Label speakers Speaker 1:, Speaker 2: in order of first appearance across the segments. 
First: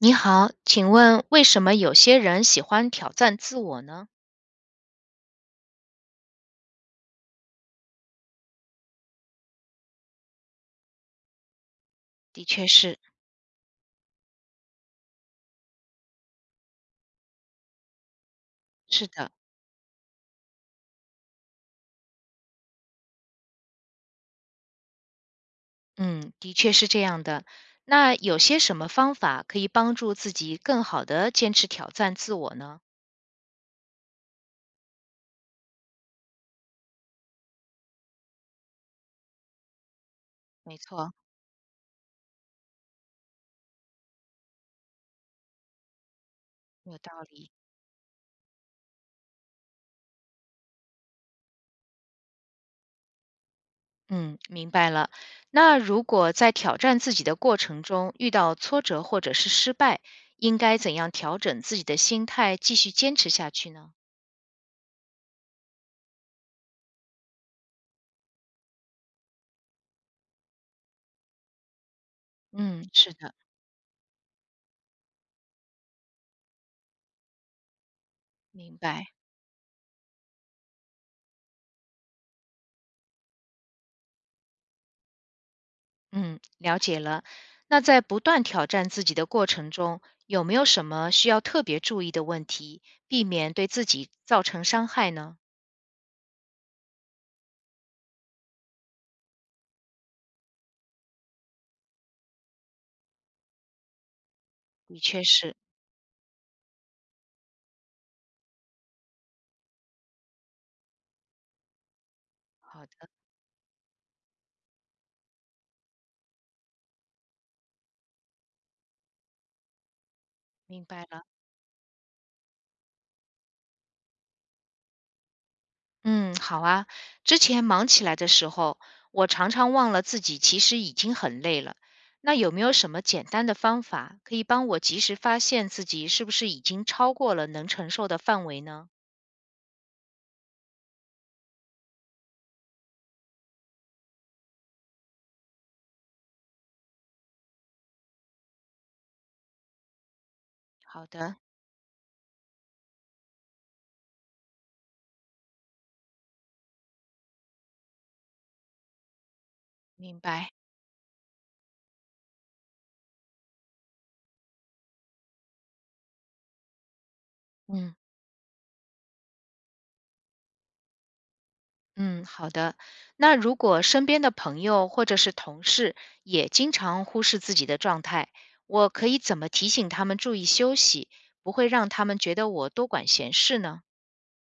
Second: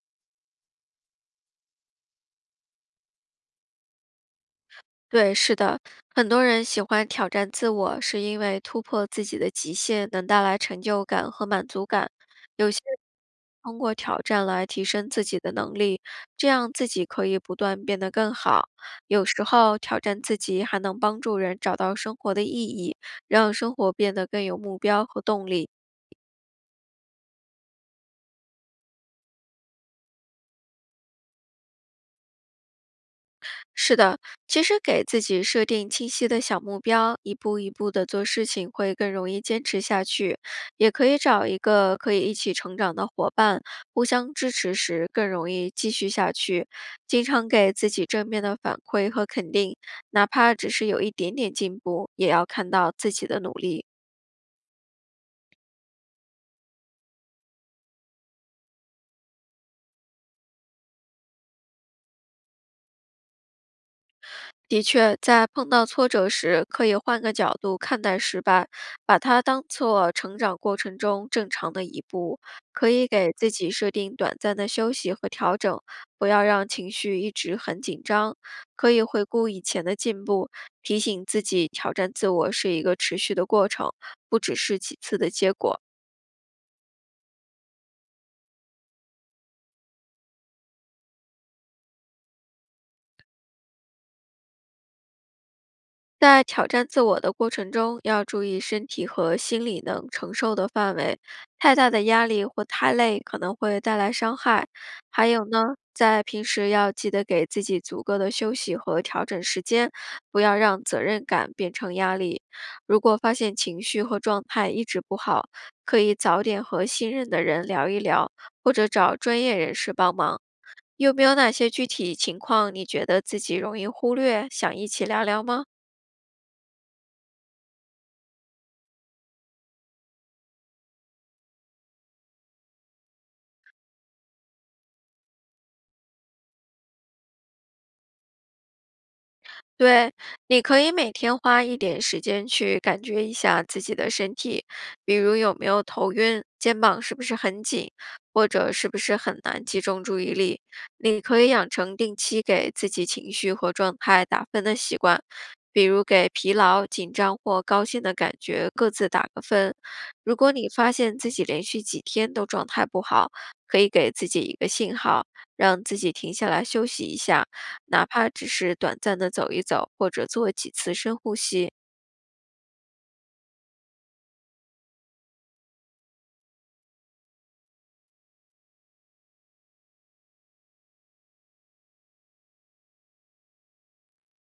Speaker 1: 你好，请问为什么有些人喜欢挑战自我呢？
Speaker 2: 对，是的，很多人喜欢挑战自我，是因为突破自己的极限能带来成就感和满足感。
Speaker 1: 的确
Speaker 2: 有些人
Speaker 1: 是，
Speaker 2: 通过挑战来提升自己的能力，这样自己可以不断变得更好。
Speaker 1: 是
Speaker 2: 有
Speaker 1: 的，
Speaker 2: 时候挑战自己还能帮助人找到生活的意义，让生活变得更有目标和动力。
Speaker 1: 嗯，的确是这样的。那有些什么方法可以帮助自己更好的坚持挑战自我呢？
Speaker 2: 是的，其实给自己设定清晰的小目标，一步一步的做事情会更容易坚持下去。
Speaker 1: 没
Speaker 2: 也可
Speaker 1: 错，
Speaker 2: 以找一个可以一起成长的伙伴，互相支持时更容易继续下去。
Speaker 1: 有道
Speaker 2: 经常
Speaker 1: 理。
Speaker 2: 给自己正面的反馈和肯定，哪怕只是有一点点进步，也要看到自己的努力。
Speaker 1: 嗯，明白了。那如果在挑战自己的过程中遇到挫折或者是失败，应该怎样调整自己的心态，继续坚持下去呢？
Speaker 2: 的确，在碰到挫折时，可以换个角度看待失败，把它当做成长过程中正常的一步。
Speaker 1: 嗯，
Speaker 2: 可以
Speaker 1: 是的，
Speaker 2: 给自己设定短暂的休息和调整，不要让情绪一直很紧张。
Speaker 1: 明
Speaker 2: 可以
Speaker 1: 白。
Speaker 2: 回顾以前的进步，提醒自己挑战自我是一个持续的过程，不只是几次的结果。
Speaker 1: 嗯，了解了。那在不断挑战自己的过程中，有没有什么需要特别注意的问题，避免对自己造成伤害呢？
Speaker 2: 在挑战自我的过程中，要注意身体和心理能承受的范围。太大的压力或太累可能会带来伤害。
Speaker 1: 的确
Speaker 2: 还有
Speaker 1: 是，
Speaker 2: 呢，在平时要记得给自己足够的休息和调整时间，不要让责任感变成压力。
Speaker 1: 好
Speaker 2: 如
Speaker 1: 的，
Speaker 2: 果发现情绪和状态一直不好，可以早点和信任的人聊一聊，或者找专业人士帮忙。
Speaker 1: 明白
Speaker 2: 有没
Speaker 1: 了。
Speaker 2: 有哪些具体情况你觉得自己容易忽略，想一起聊聊吗？
Speaker 1: 嗯，好啊。之前忙起来的时候，我常常忘了自己其实已经很累了。那有没有什么简单的方法可以帮我及时发现自己是不是已经超过了能承受的范围呢？
Speaker 2: 对，你可以每天花一点时间去感觉一下自己的身体，比如有没有头晕，肩膀是不是很紧，或者是不是很难集中注意力。
Speaker 1: 好
Speaker 2: 你
Speaker 1: 的，
Speaker 2: 可以养成定期给自己情绪和状态打分的习惯，比如给疲劳、紧张或高兴的感觉各自打个分。
Speaker 1: 明
Speaker 2: 如
Speaker 1: 白。
Speaker 2: 果你发现自己连续几天都状态不好，可以给自己一个信号，让自己停下来休息一下。
Speaker 1: 嗯。
Speaker 2: 哪怕只是短暂的走一走，或者做几次深呼吸。
Speaker 1: 嗯，好的。那如果身边的朋友或者是同事也经常忽视自己的状态，我可以怎么提醒他们注意休息，不会让他们觉得我多管闲事呢？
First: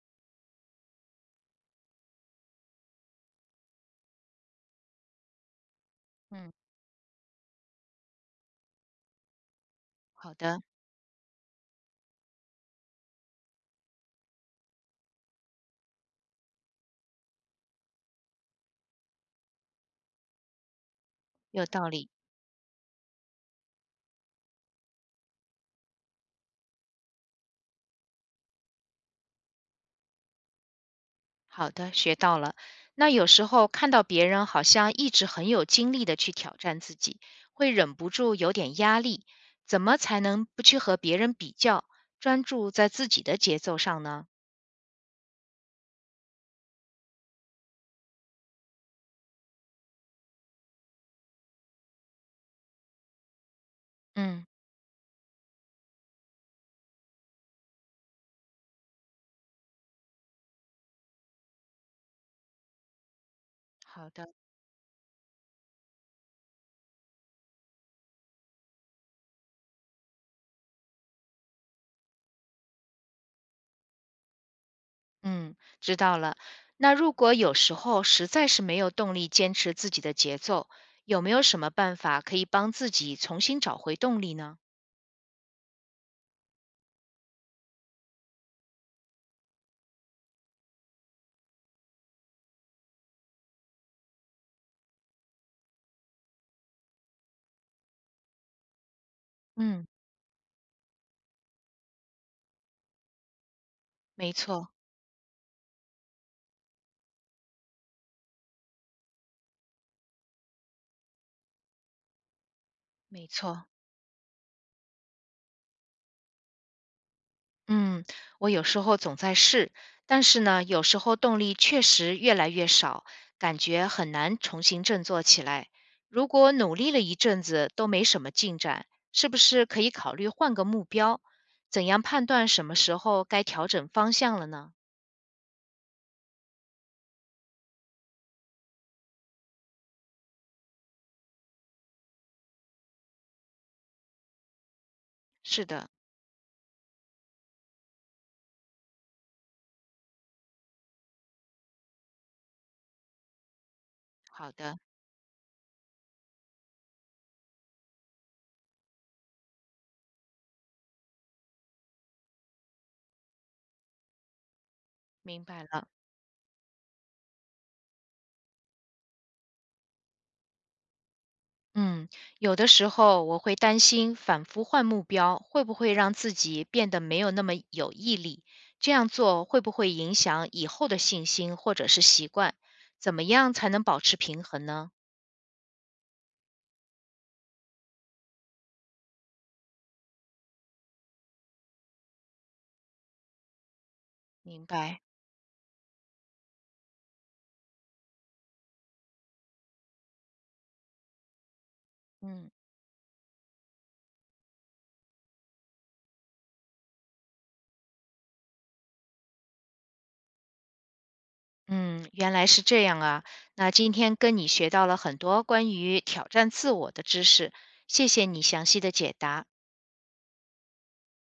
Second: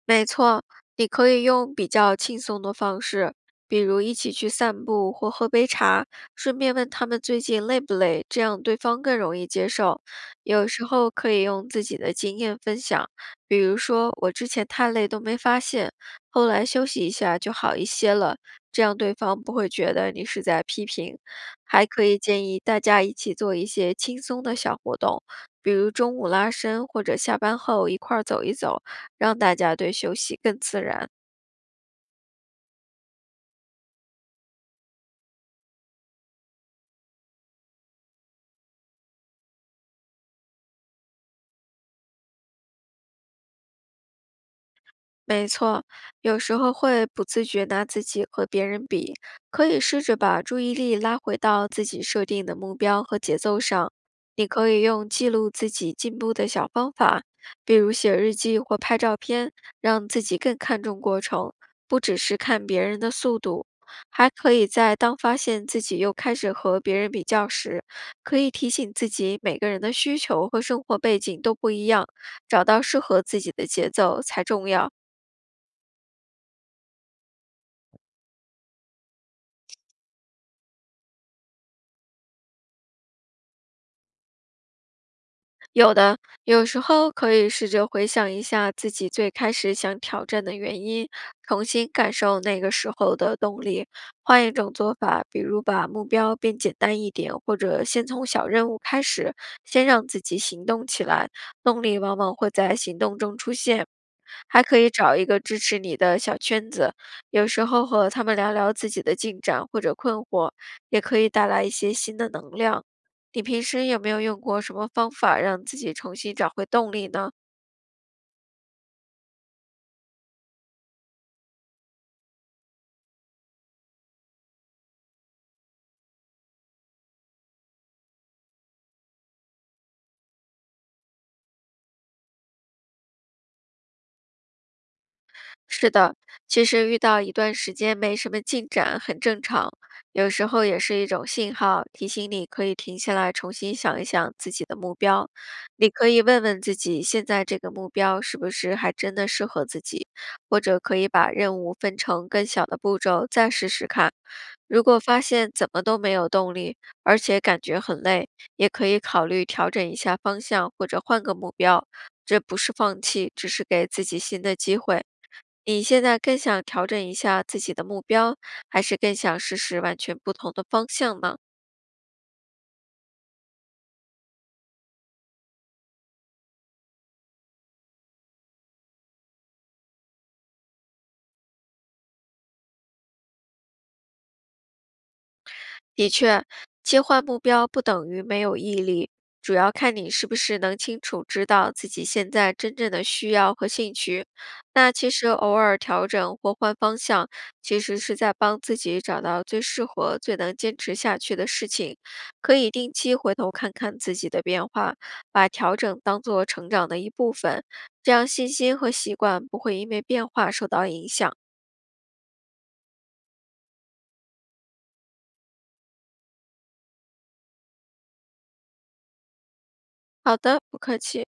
Speaker 2: 没错，你可以用比较轻松的方式，比如一起去散步或喝杯茶，
Speaker 1: 嗯，
Speaker 2: 顺便问他们最近累不累，这样对方更容易接受。
Speaker 1: 好的，
Speaker 2: 有时候可以用自己的经验分享，比如说我之前太累都没发现，后来休息一下就好一些了，这样对方不会觉得你是在批评。
Speaker 1: 有
Speaker 2: 还
Speaker 1: 道
Speaker 2: 可
Speaker 1: 理。
Speaker 2: 以建议大家一起做一些轻松的小活动，比如中午拉伸或者下班后一块儿走一走。让大家对休息更自然。
Speaker 1: 好的，学到了。那有时候看到别人好像一直很有精力的去挑战自己，会忍不住有点压力。怎么才能不去和别人比较，专注在自己的节奏上呢？
Speaker 2: 没错，有时候会不自觉拿自己和别人比，可以试着把注意力拉回到自己设定的目标和节奏上。
Speaker 1: 嗯，
Speaker 2: 你可以用记录自己进步的小方法，比如写日记或拍照片，让自己更看重过程，不只是看别人的速度。
Speaker 1: 好
Speaker 2: 还
Speaker 1: 的。
Speaker 2: 可以在当发现自己又开始和别人比较时，可以提醒自己，每个人的需求和生活背景都不一样，找到适合自己的节奏才重要。
Speaker 1: 嗯，知道了。那如果有时候实在是没有动力坚持自己的节奏，有没有什么办法可以帮自己重新找回动力呢？
Speaker 2: 有的，有时候可以试着回想一下自己最开始想挑战的原因，重新感受那个时候的动力。换一种做法，比如把目标变简单一点，或者先从小任务开始，先
Speaker 1: 嗯，
Speaker 2: 让自己行动起来，动力往往会在行动中出现。
Speaker 1: 没
Speaker 2: 还
Speaker 1: 错，
Speaker 2: 可以找一个支持你的小圈子，有时候和他们聊聊自己的进展或者困惑，也可以带来一些新的能量。
Speaker 1: 没
Speaker 2: 你平
Speaker 1: 错。
Speaker 2: 时有没有用过什么方法让自己重新找回动力呢？
Speaker 1: 嗯，我有时候总在试，但是呢，有时候动力确实越来越少，感觉很难重新振作起来。如果努力了一阵子都没什么进展，是不是可以考虑换个目标？怎样判断什么时候该调整方向了呢？
Speaker 2: 是的，其实遇到一段时间没什么进展很正常，有时候也是一种信号，提醒你可以停下来重新想一想自己的目标。
Speaker 1: 是的，
Speaker 2: 你可以问问自己，现在这个目标是不是还真的适合自己，或者可以把任务分成更小的步骤再试试看。
Speaker 1: 好的，
Speaker 2: 如果发现怎么都没有动力，而且感觉很累，也可以考虑调整一下方向或者换个目标。这不是放弃，只是给自己新的机会。
Speaker 1: 明白
Speaker 2: 你
Speaker 1: 了。
Speaker 2: 现在更想调整一下自己的目标，还是更想试试完全不同的方向呢？
Speaker 1: 嗯，有的时候我会担心反复换目标会不会让自己变得没有那么有毅力，这样做会不会影响以后的信心或者是习惯？怎么样才能保持平衡呢？
Speaker 2: 的确，切换目标不等于没有毅力，主要看你是不是能清楚知道自己现在真正的需要和兴趣。
Speaker 1: 明
Speaker 2: 那
Speaker 1: 白。
Speaker 2: 其实偶尔调整或换方向，其实是在帮自己找到最适合、最能坚持下去的事情。
Speaker 1: 嗯
Speaker 2: 可以定期回头看看自己的变化，把调整当做成长的一部分，这样信心和习惯不会因为变化受到影响。
Speaker 1: 嗯，原来是这样啊。那今天跟你学到了很多关于挑战自我的知识，谢谢你详细的解答。
Speaker 2: 好的，不客气。